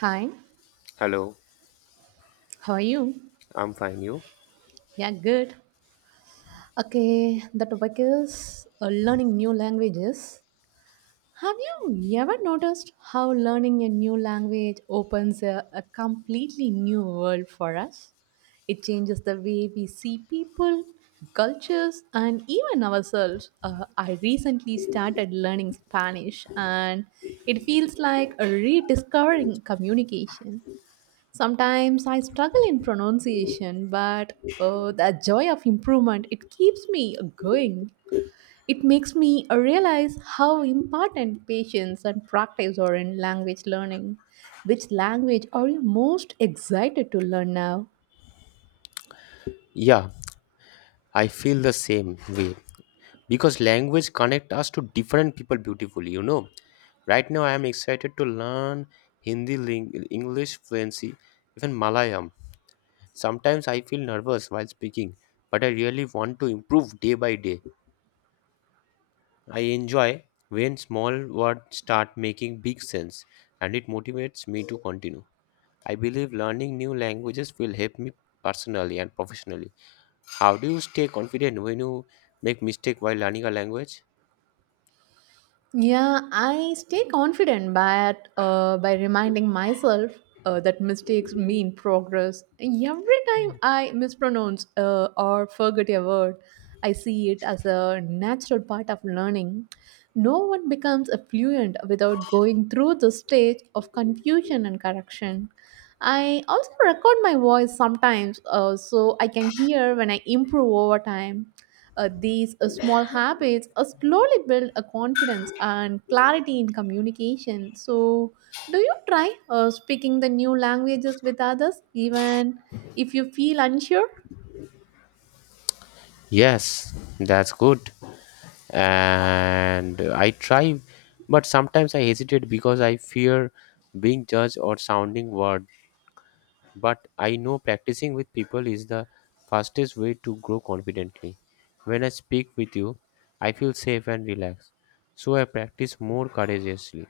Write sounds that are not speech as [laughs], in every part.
Hi, Hello, how are you? I'm fine. You? Yeah, good. Okay, the topic is learning new languages. Have you ever noticed how learning a new language opens a completely new world for us? It changes the way we see people, cultures, and even ourselves. I recently started learning Spanish, and it feels like a rediscovering communication. Sometimes I struggle in pronunciation, but the joy of improvement it keeps me going. It makes me realize how important patience and practice are in language learning. Which language are you most excited to learn now? Yeah, I feel the same way because language connect us to different people beautifully, you know. Right now I am excited to learn Hindi, English fluency, even Malayalam. Sometimes I feel nervous while speaking, but I really want to improve day by day. I enjoy when small words start making big sense and it motivates me to continue. I believe learning new languages will help me personally and professionally. How do you stay confident when you make mistake while learning a language? Yeah, I stay confident by reminding myself that mistakes mean progress. Every time I mispronounce or forget a word, I see it as a natural part of learning. No one becomes a fluent without going through the stage of confusion and correction. I also record my voice sometimes so I can hear when I improve over time. These small habits slowly build a confidence and clarity in communication. So, do you try speaking the new languages with others, even if you feel unsure? Yes, that's good. And I try, but sometimes I hesitate because I fear being judged or sounding word. But I know practicing with people is the fastest way to grow confidently. When I speak with you, I feel safe and relaxed. So I practice more courageously.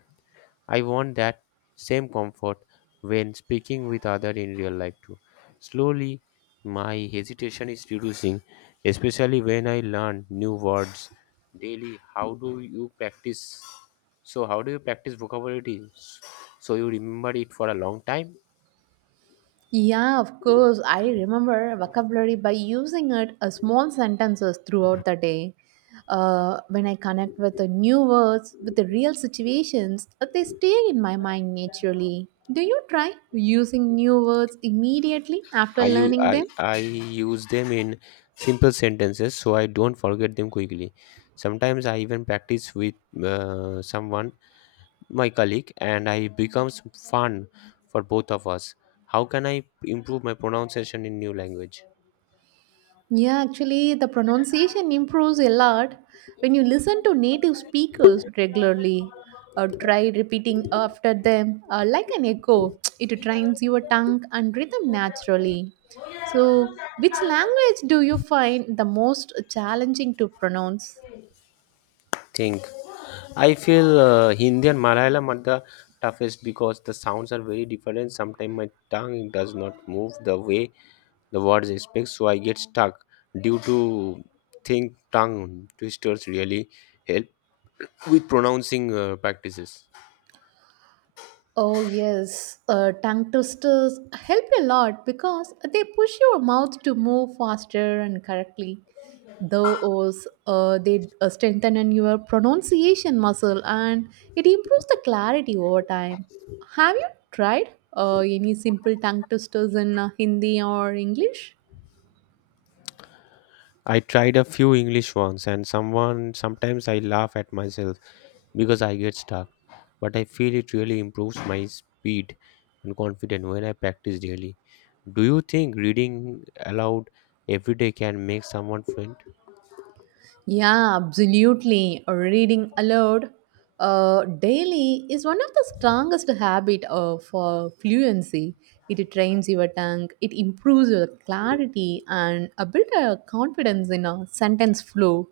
I want that same comfort when speaking with others in real life too. Slowly, my hesitation is reducing, especially when I learn new words daily. How do you practice? So, how do you practice so you remember it for a long time? Yeah, of course. I remember vocabulary by using it as small sentences throughout the day. When I connect with the new words, with the real situations, they stay in my mind naturally. Do you try using new words immediately after I, u- learning I, them? I use them in simple sentences so I don't forget them quickly. Sometimes I even practice with someone my colleague and I becomes fun for both of us. How can I improve my pronunciation in new language? Yeah, actually, the pronunciation improves a lot when you listen to native speakers regularly or try repeating after them like an echo. [tsk] It trains your tongue and rhythm naturally. So, which language do you find the most challenging to pronounce? Think. I feel Hindi and Malayalam are the toughest because the sounds are very different. Sometimes my tongue does not move the way the words expect, so I get stuck due to think tongue twisters really help with pronouncing practices. Oh yes, tongue twisters help a lot because they push your mouth to move faster and correctly. Those they strengthen in your pronunciation muscle and it improves the clarity over time. Have you tried any simple tongue twisters in Hindi or English? I tried a few English ones and someone sometimes I laugh at myself because I get stuck, but I feel it really improves my speed and confidence when I practice daily. Do you think reading aloud every day can make someone fluent? Yeah, absolutely. Reading aloud daily is one of the strongest habit for fluency. It trains your tongue, it improves your clarity, and a bit of confidence in a sentence flow.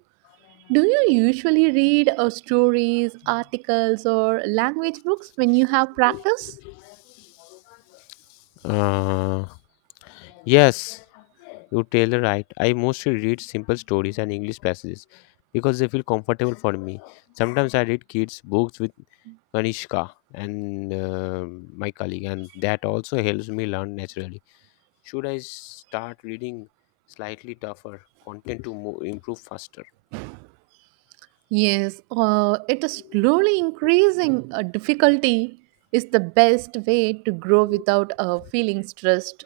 Do you usually read stories, articles, or language books when you have practice? Uh, yes, You tell the right. I mostly read simple stories and English passages because they feel comfortable for me. Sometimes I read kids' books with Kanishka and my colleague, and that also helps me learn naturally. Should I start reading slightly tougher content to improve faster? Yes, it is slowly increasing difficulty is the best way to grow without feeling stressed.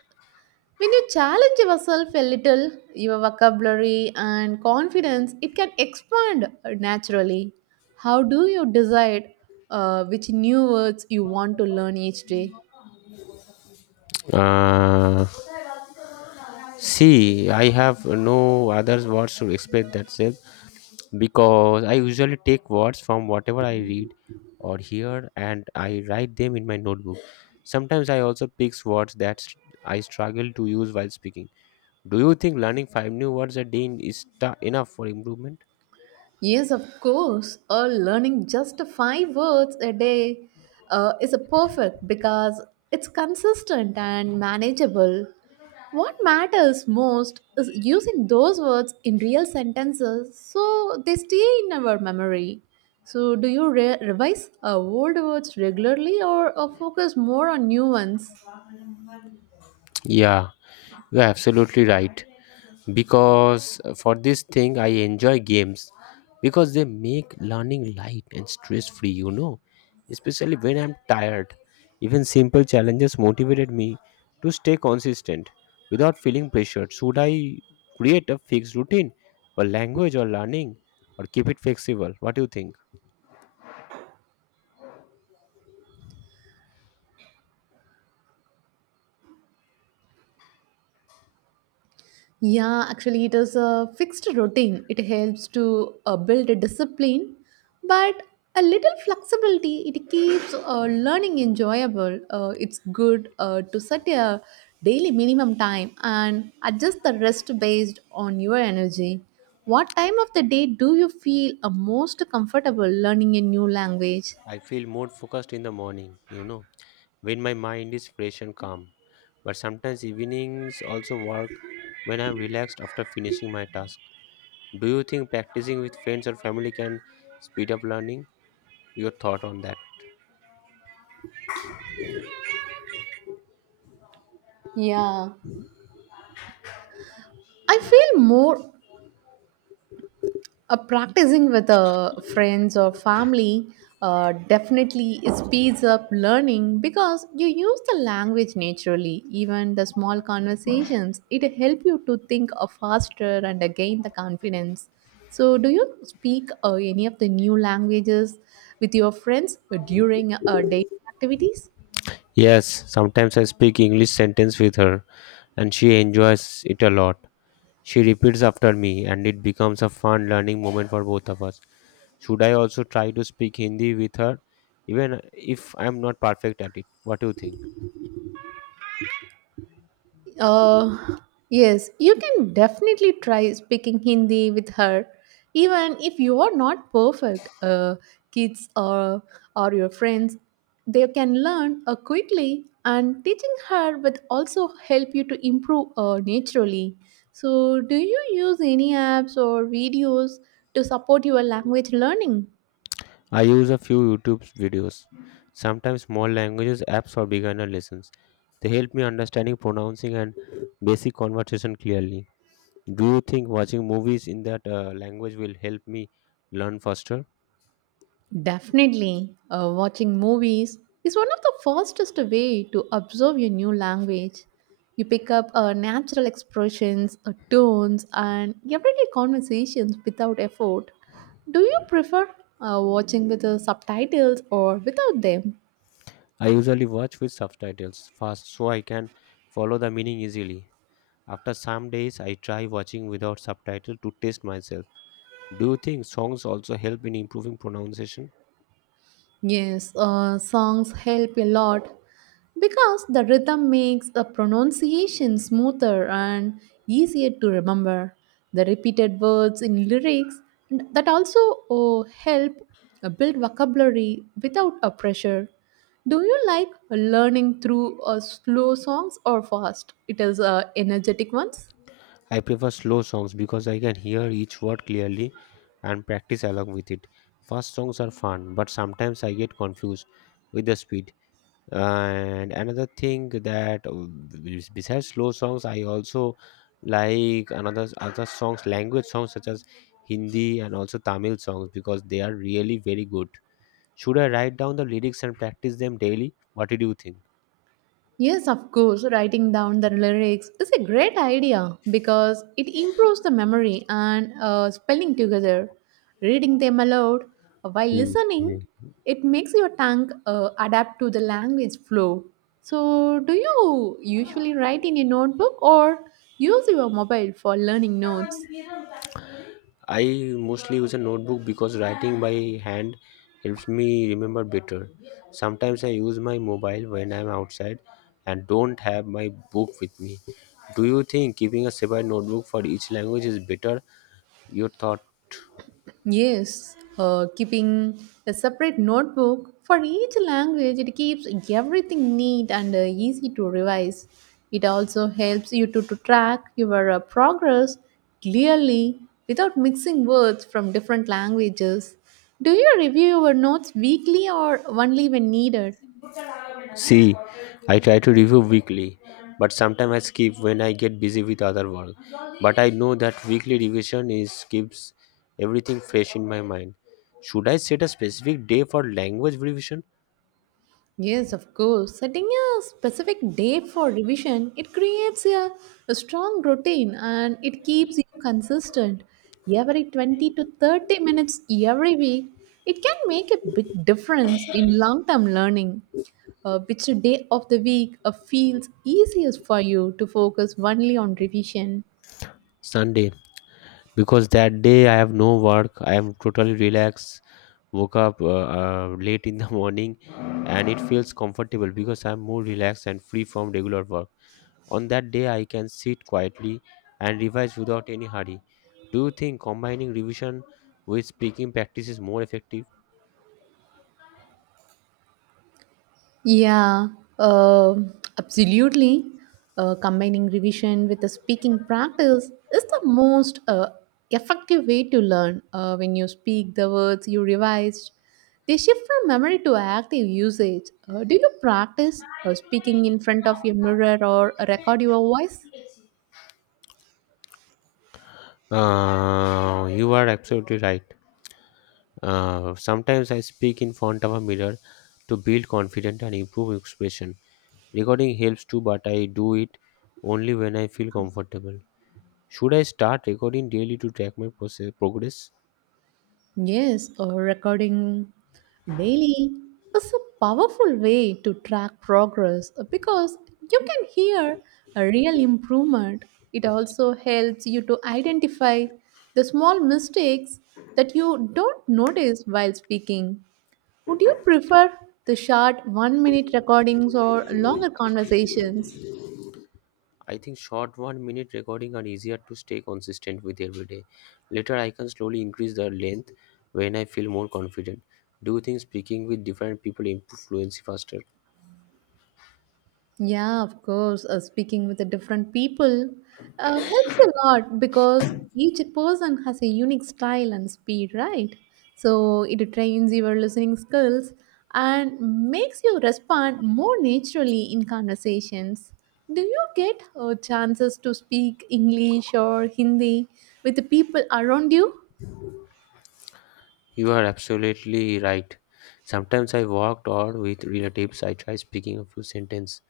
When you challenge yourself a little, your vocabulary and confidence, it can expand naturally. How do you decide which new words you want to learn each day? Uh, see, I have no other words to express that self because I usually take words from whatever I read or hear and I write them in my notebook. Sometimes I also pick words that I struggle to use while speaking. Do you think learning five new words a day is enough for improvement? Yes, of course. Learning just five words a day is a perfect because it's consistent and manageable. What matters most is using those words in real sentences so they stay in our memory. So, do you revise old words regularly or focus more on new ones? Yeah, you're absolutely right. Because for this thing, I enjoy games because they make learning light and stress free, you know, especially when I'm tired. Even simple challenges motivated me to stay consistent without feeling pressured. Should I create a fixed routine for language or learning or keep it flexible? What do you think? Yeah, actually, it is a fixed routine. It helps to build a discipline, but a little flexibility, it keeps learning enjoyable. It's good to set a daily minimum time and adjust the rest based on your energy. What time of the day do you feel most comfortable learning a new language? I feel more focused in the morning, you know, when my mind is fresh and calm. But sometimes evenings also work when I'm relaxed after finishing my task. Do you think practicing with friends or family can speed up learning? Your thought on that? Yeah, I feel more. Practicing with friends or family definitely speeds up learning because you use the language naturally. Even the small conversations, it help you to think faster and gain the confidence. So, do you speak any of the new languages with your friends during daily activities? Yes, sometimes I speak English sentence with her and she enjoys it a lot. She repeats after me and it becomes a fun learning moment for both of us. Should I also try to speak Hindi with her even if I am not perfect at it? What do you think? Uh, yes, you can definitely try speaking Hindi with her, even if you are not perfect. Kids or your friends, they can learn quickly, and teaching her will also help you to improve naturally. So, do you use any apps or videos to support your language learning? I use a few YouTube videos, sometimes small languages apps for beginner lessons. They help me understanding pronouncing and basic conversation clearly. Do you think watching movies in that language will help me learn faster? Definitely, watching movies is one of the fastest way to absorb your new language. You pick up natural expressions, tones, and everyday conversations without effort. Do you prefer watching with the subtitles or without them? I usually watch with subtitles fast so I can follow the meaning easily. After some days, I try watching without subtitle to test myself. Do you think songs also help in improving pronunciation? Yes, songs help a lot because the rhythm makes the pronunciation smoother and easier to remember. The repeated words in lyrics that also help build vocabulary without a pressure. Do you like learning through slow songs or fast? It is energetic ones. I prefer slow songs because I can hear each word clearly and practice along with it. Fast songs are fun, but sometimes I get confused with the speed. And another thing that besides slow songs, I also like another other songs, language songs such as Hindi and also Tamil songs because they are really very good. Should I write down the lyrics and practice them daily? What did you think? Yes, of course, writing down the lyrics is a great idea because it improves the memory and spelling together. Reading them aloud while listening, Hmm. it makes your tongue adapt to the language flow. So, do you usually write in a notebook or use your mobile for learning notes? I mostly use a notebook because writing by hand helps me remember better. Sometimes I use my mobile when I'm outside and don't have my book with me. Do you think keeping a separate notebook for each language is better? Your thought. Yes, keeping a separate notebook for each language, it keeps everything neat and easy to revise. It also helps you to track your progress clearly without mixing words from different languages. Do you review your notes weekly or only when needed? See, I try to review weekly, but sometimes I skip when I get busy with other work. But I know that weekly revision is keeps everything fresh in my mind. Should I set a specific day for language revision? Yes, of course. Setting a specific day for revision, it creates a strong routine and it keeps you consistent. Every 20 to 30 minutes every week, it can make a big difference in long-term learning. Which day of the week feels easiest for you to focus only on revision? Sunday, because that day I have no work. I am totally relaxed. Woke up late in the [laughs] morning, and it feels comfortable because I'm more relaxed and free from regular work. On that day, I can sit quietly and revise without any hurry. Do you think combining revision with speaking practice is more effective? Yeah, absolutely. Combining revision with the speaking practice is the most effective way to learn. When you speak the words you revised, they shift from memory to active usage. Do you practice speaking in front of your mirror or record your voice? You are absolutely right. Sometimes I speak in front of a mirror to build confidence and improve expression. Recording helps too, but I do it only when I feel comfortable. Should I start recording daily to track my process, progress? Yes, recording daily is a powerful way to track progress because you can hear a real improvement. It also helps you to identify the small mistakes that you don't notice while speaking. Would you prefer the short 1-minute recordings or longer conversations? I think short 1-minute recording are easier to stay consistent with every day. Later, I can slowly increase the length when I feel more confident. Do you think speaking with different people improve fluency faster? Yeah, of course. Speaking with the different people helps a lot because each person has a unique style and speed, right? So it trains your listening skills and makes you respond more naturally in conversations. Do you get chances to speak English or Hindi with the people around you? You are absolutely right. Sometimes I walked or with relatives, I try speaking a few sentences,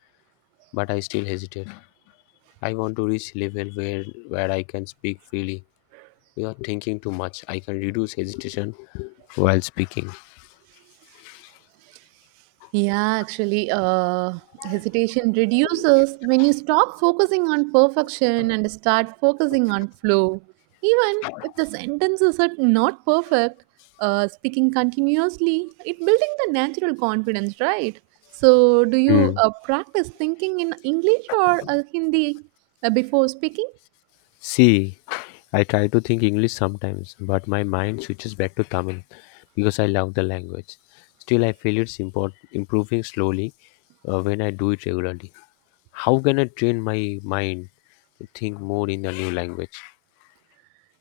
but I still hesitate. I want to reach level where I can speak freely. Without thinking too much, I can reduce hesitation while speaking. Yeah, actually, hesitation reduces when you stop focusing on perfection and start focusing on flow. Even if the sentences are not perfect, speaking continuously, it building the natural confidence, right? So, do you Hmm. Practice thinking in English or Hindi before speaking? See, I try to think English sometimes, but my mind switches back to Tamil because I love the language. Still, I feel it's improving slowly when I do it regularly. How can I train my mind to think more in a new language?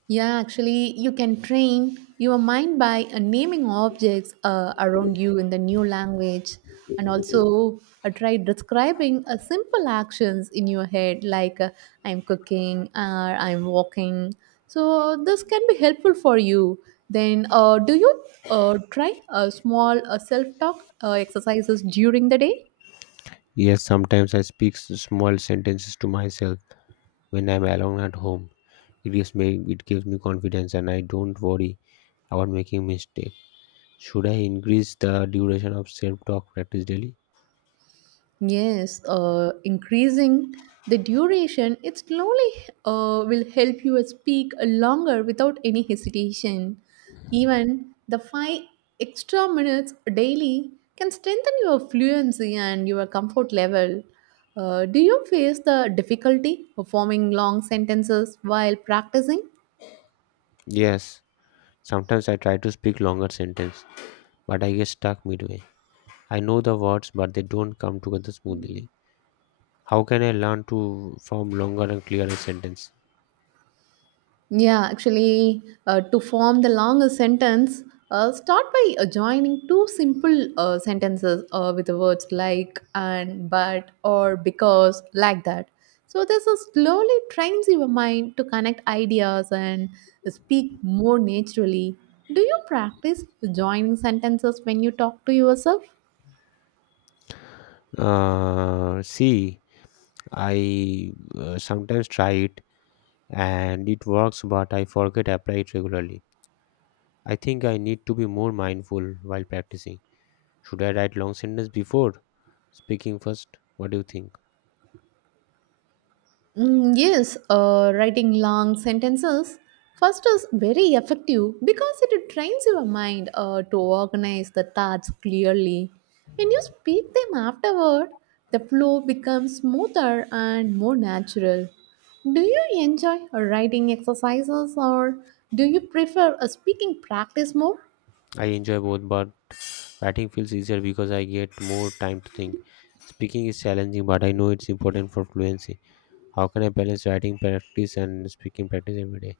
Yeah, actually, you can train your mind by naming objects around you in the new language and also try describing simple actions in your head like I'm cooking or I'm walking. So, this can be helpful for you. Then, do you try small self talk exercises during the day? Yes, sometimes I speak small sentences to myself when I'm alone at home. It gives me confidence and I don't worry about making mistake. Should I increase the duration of self-talk practice daily? Yes, increasing the duration, it slowly will help you speak longer without any hesitation. Even the 5 extra minutes daily can strengthen your fluency and your comfort level. Do you face the difficulty of forming long sentences while practicing? Yes. Sometimes I try to speak longer sentence, but I get stuck midway. I know the words but they don't come together smoothly. How can I learn to form longer and clearer sentence? Yeah, actually, to form the longer sentence, start by joining two simple sentences with the words like and but or because, like that. So this is slowly trains your mind to connect ideas and speak more naturally. Do you practice joining sentences when you talk to yourself? See. I sometimes try it and it works, but I forget apply it regularly. I think I need to be more mindful while practicing. Should I write long sentence before speaking first? What do you think? Yes, writing long sentences first is very effective because it trains your mind to organize the thoughts clearly. When you speak them afterward, the flow becomes smoother and more natural. Do you enjoy writing exercises or do you prefer a speaking practice more? I enjoy both, but writing feels easier because I get more time to think. Speaking is challenging, but I know it's important for fluency. How can I balance writing practice and speaking practice every day?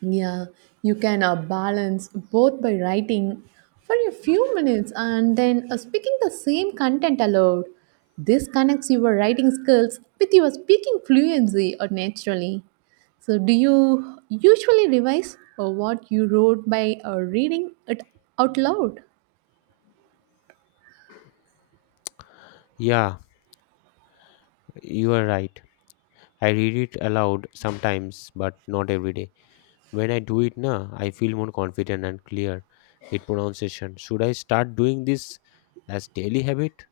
Yeah, you can balance both by writing for a few minutes and then speaking the same content aloud. This connects your writing skills with your speaking fluency or naturally. So, do you usually revise what you wrote by reading it out loud? Yeah, you are right. I read it aloud sometimes, but not every day. When I do it now, I feel more confident and clear with pronunciation. Should I start doing this as daily habit?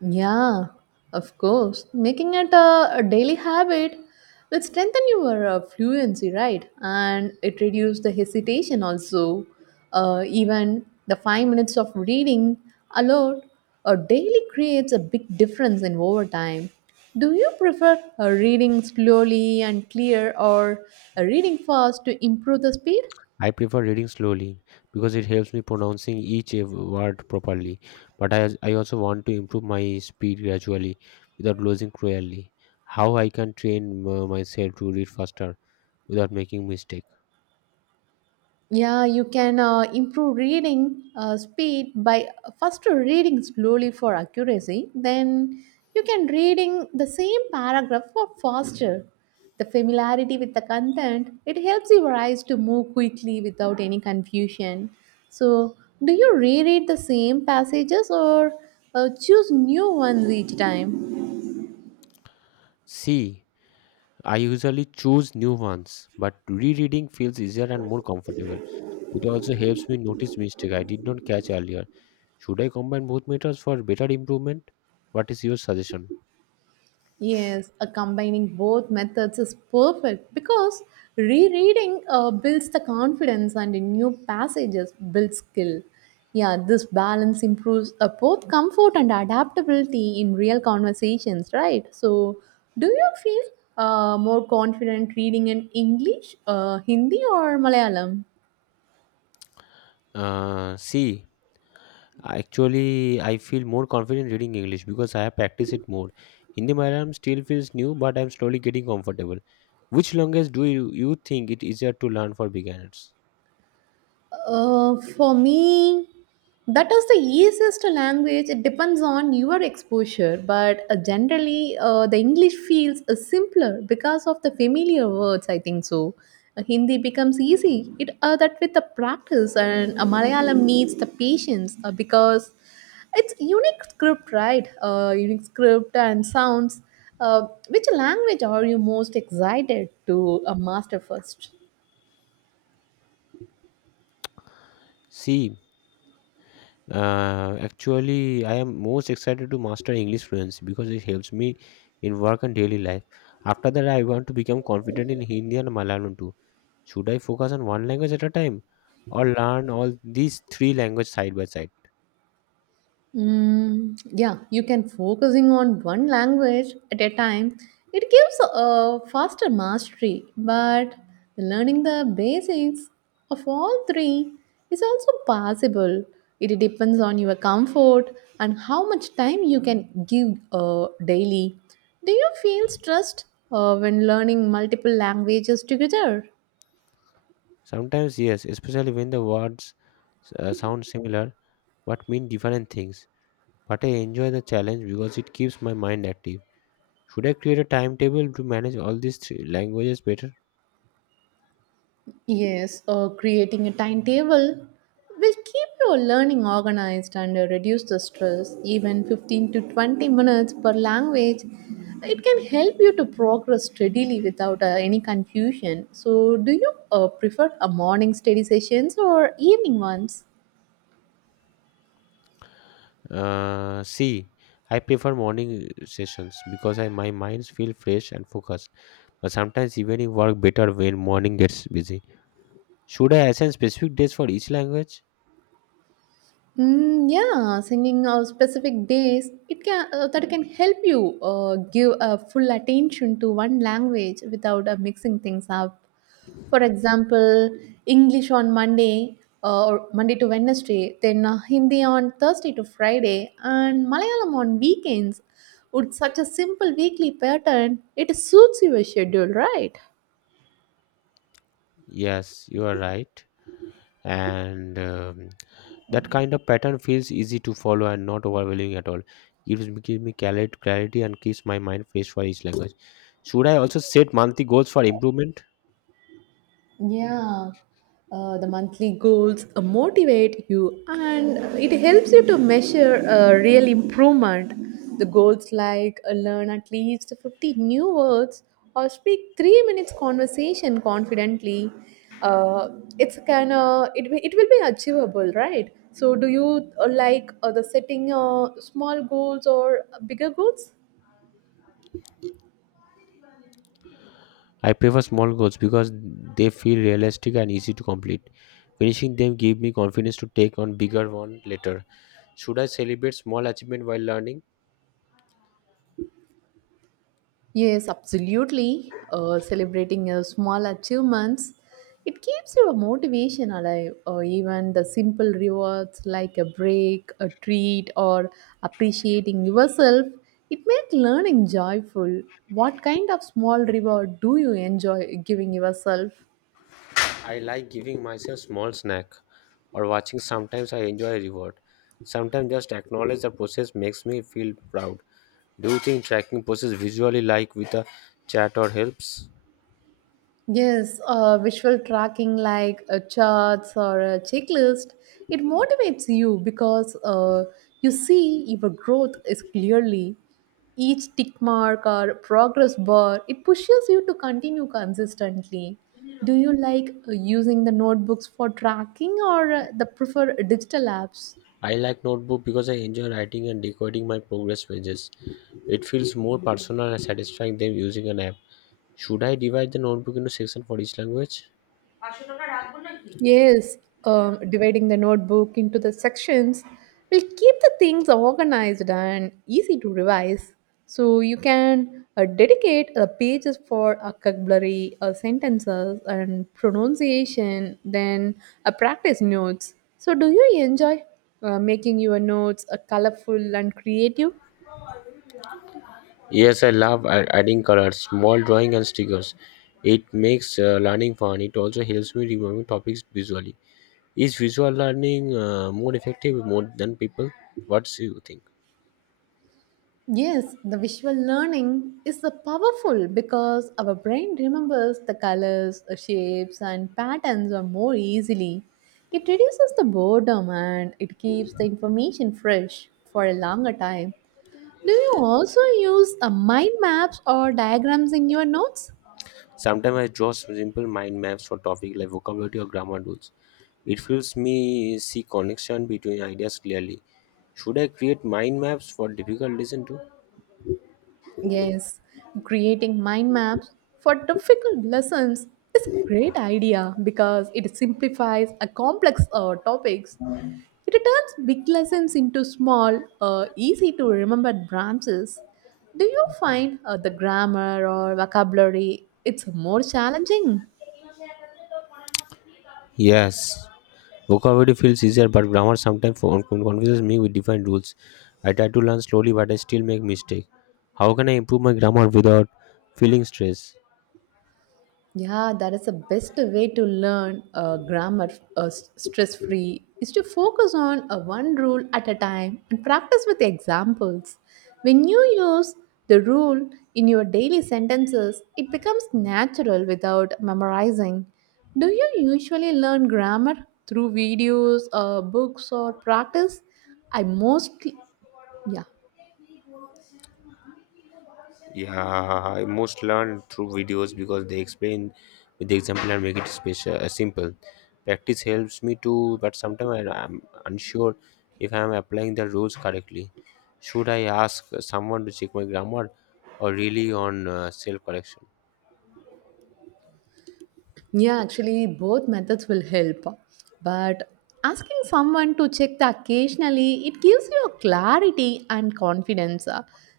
Yeah, of course. Making it a daily habit will strengthen your fluency, right? And it reduces the hesitation also. Even the 5 minutes of reading aloud daily creates a big difference in overtime. Do you prefer reading slowly and clear or reading fast to improve the speed? I prefer reading slowly because it helps me pronouncing each word properly. But I also want to improve my speed gradually without losing cruelly. How I can train myself to read faster without making mistake? Yeah, you can improve reading speed by first reading slowly for accuracy. Then you can reading the same paragraph for faster. The familiarity with the content it helps your eyes to move quickly without any confusion. So, do you reread the same passages or choose new ones each time? C I usually choose new ones, but rereading feels easier and more comfortable. It also helps me notice mistakes I did not catch earlier. Should I combine both methods for better improvement? What is your suggestion? Yes, combining both methods is perfect because rereading builds the confidence and in new passages build skill. Yeah, this balance improves both comfort and adaptability in real conversations, right? So, do you feel more confident reading in English, Hindi, or Malayalam? Uh, see, actually, I feel more confident reading English because I have practiced it more. Hindi Malayalam still feels new, but I'm slowly getting comfortable. Which language do you think it easier to learn for beginners? For me, that is the easiest language. It depends on your exposure, but generally, the English feels simpler because of the familiar words. I think so. Hindi becomes easy. It that with the practice, and Malayalam needs the patience because it's unique script, right? Unique script and sounds. Which language are you most excited to master first? See, actually, I am most excited to master English fluency because it helps me in work and daily life. After that, I want to become confident in Hindi and Malayalam too. Should I focus on one language at a time or learn all these three languages side by side? Yeah, you can focusing on one language at a time. It gives a faster mastery, but learning the basics of all three is also possible. It depends on your comfort and how much time you can give daily. Do you feel stressed when learning multiple languages together? Sometimes, yes, especially when the words sound similar but mean different things. But I enjoy the challenge because it keeps my mind active. Should I create a timetable to manage all these three languages better? Yes, or creating a timetable will keep your learning organized and reduce the stress. Even 15 to 20 minutes per language, it can help you to progress steadily without any confusion. So, do you prefer a morning study sessions or evening ones? Uh, see, I prefer morning sessions because I, my minds feel fresh and focused. But sometimes evening work better when morning gets busy. Should I assign specific days for each language? Yeah, singing on specific days it can that can help you give a full attention to one language without mixing things up. For example, English on Monday or Monday to Wednesday, then Hindi on Thursday to Friday, and Malayalam on weekends. With such a simple weekly pattern, it suits your schedule, right? Yes, you are right. And that kind of pattern feels easy to follow and not overwhelming at all. Gives me clarity and keeps my mind fresh for each language. Should I also set monthly goals for improvement? Yeah, the monthly goals motivate you and it helps you to measure real improvement. The goals like learn at least 50 new words or speak 3 minutes conversation confidently. Uh, it's kind of it will be achievable, right? So, do you like the setting small goals or bigger goals? I prefer small goals because they feel realistic and easy to complete. Finishing them give me confidence to take on bigger one later. Should I celebrate small achievement while learning? Yes, absolutely. Celebrating your small achievements, it keeps your motivation alive. Or even the simple rewards like a break, a treat, or appreciating yourself, it makes learning joyful. What kind of small reward do you enjoy giving yourself? I like giving myself small snack or watching sometimes I enjoy a reward. Sometimes just acknowledge the process makes me feel proud. Do you think tracking process visually like with a chart or helps? Yes, visual tracking like charts or a checklist, it motivates you because you see your growth is clearly. Each tick mark or progress bar, it pushes you to continue consistently. Do you like using the notebooks for tracking or the prefer digital apps? I like notebook because I enjoy writing and decoding my progress pages. It feels more personal and satisfying than using an app. Should I divide the notebook into sections for each language? Yes, dividing the notebook into the sections will keep the things organized and easy to revise. So you can dedicate pages for vocabulary, sentences, and pronunciation, then practice notes. So, do you enjoy making your notes colorful and creative? Yes, I love adding colors, small drawing, and stickers. It makes learning fun. It also helps me remember topics visually. Is visual learning more effective more than people? What do you think? Yes, the visual learning is the powerful because our brain remembers the colors, the shapes, and patterns are more easily. It reduces the boredom and it keeps the information fresh for a longer time. Do you also use mind maps or diagrams in your notes? Sometimes I draw simple mind maps for topic like vocabulary or grammar rules. It helps me see connection between ideas clearly. Should I create mind maps for difficult lesson too? Yes, creating mind maps for difficult lessons is a great idea because it simplifies a complex topics. It turns big lessons into small, easy to remember branches. Do you find the grammar or vocabulary it's more challenging? Yes, vocabulary feels easier, but grammar sometimes confuses me with different rules. I try to learn slowly, but I still make mistakes. How can I improve my grammar without feeling stress? Yeah, that is the best way to learn grammar stress free is to focus on one rule at a time and practice with examples. When you use the rule in your daily sentences, it becomes natural without memorizing. Do you usually learn grammar through videos, books, or practice? I mostly, yeah. Yeah, I most learn through videos because they explain with the example and make it special, simple. Practice helps me too, but sometimes I am unsure if I am applying the rules correctly. Should I ask someone to check my grammar or really on self correction? Yeah, actually, both methods will help. But asking someone to check the occasionally, it gives you a clarity and confidence.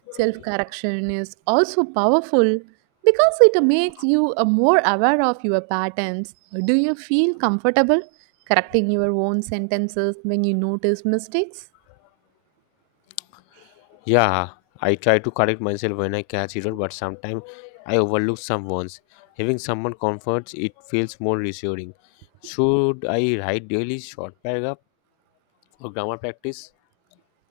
Self correction is also powerful because it makes you more aware of your patterns. Do you feel comfortable correcting your own sentences when you notice mistakes? Yeah, I try to correct myself when I catch error, but sometimes I overlook some ones. Having someone comforts it feels more reassuring. Should I write daily short paragraph for grammar practice?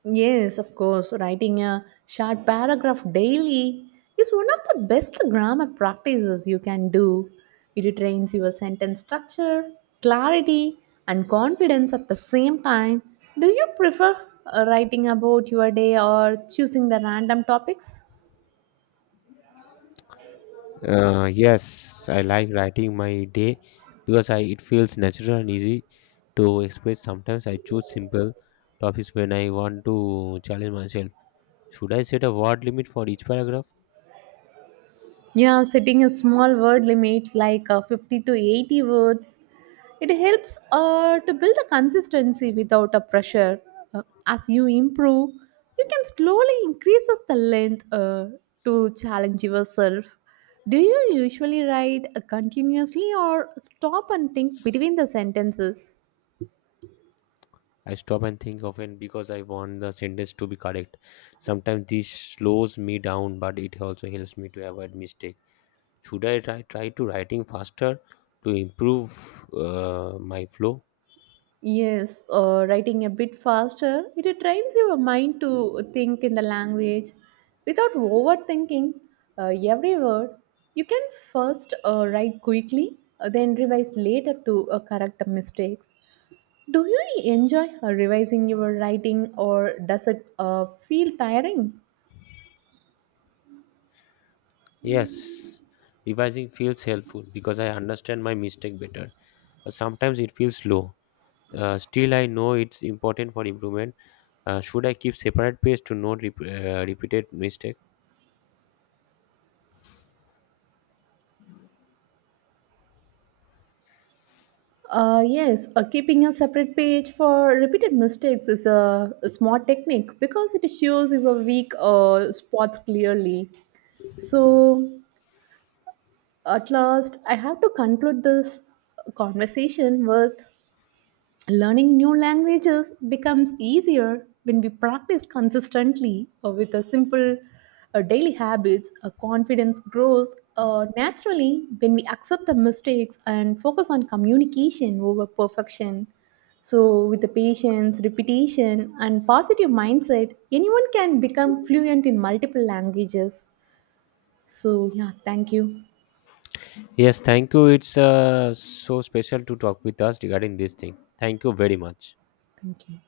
Yes, of course. Writing a short paragraph daily is one of the best grammar practices you can do. It trains your sentence structure, clarity, and confidence at the same time. Do you prefer writing about your day or choosing the random topics? Yes, I like writing my day because I it feels natural and easy to express. Sometimes I choose simple topics when I want to challenge myself. Should I set a word limit for each paragraph? Yeah, setting a small word limit like 50 to 80 words, it helps to build a consistency without a pressure. As you improve, you can slowly increase as the length to challenge yourself. Do you usually write continuously or stop and think between the sentences? I stop and think often because I want the sentence to be correct. Sometimes this slows me down, but it also helps me to avoid mistake. Should I try to writing faster to improve my flow? Yes, writing a bit faster, it trains your mind to think in the language without overthinking every word. You can first write quickly, then revise later to correct the mistakes. Do you enjoy revising your writing or does it feel tiring? Yes, revising feels helpful because I understand my mistake better. But sometimes it feels slow. Still, I know it's important for improvement. Should I keep separate page to not repeated mistake? Yes, keeping a separate page for repeated mistakes is a smart technique because it shows your weak spots clearly. So, at last, I have to conclude this conversation with learning new languages becomes easier when we practice consistently or with a simple daily habits. Confidence grows naturally when we accept the mistakes and focus on communication over perfection. So, with the patience, repetition, and positive mindset, anyone can become fluent in multiple languages. So, yeah, thank you. Yes, thank you. It's so special to talk with us regarding this thing. Thank you very much. Thank you.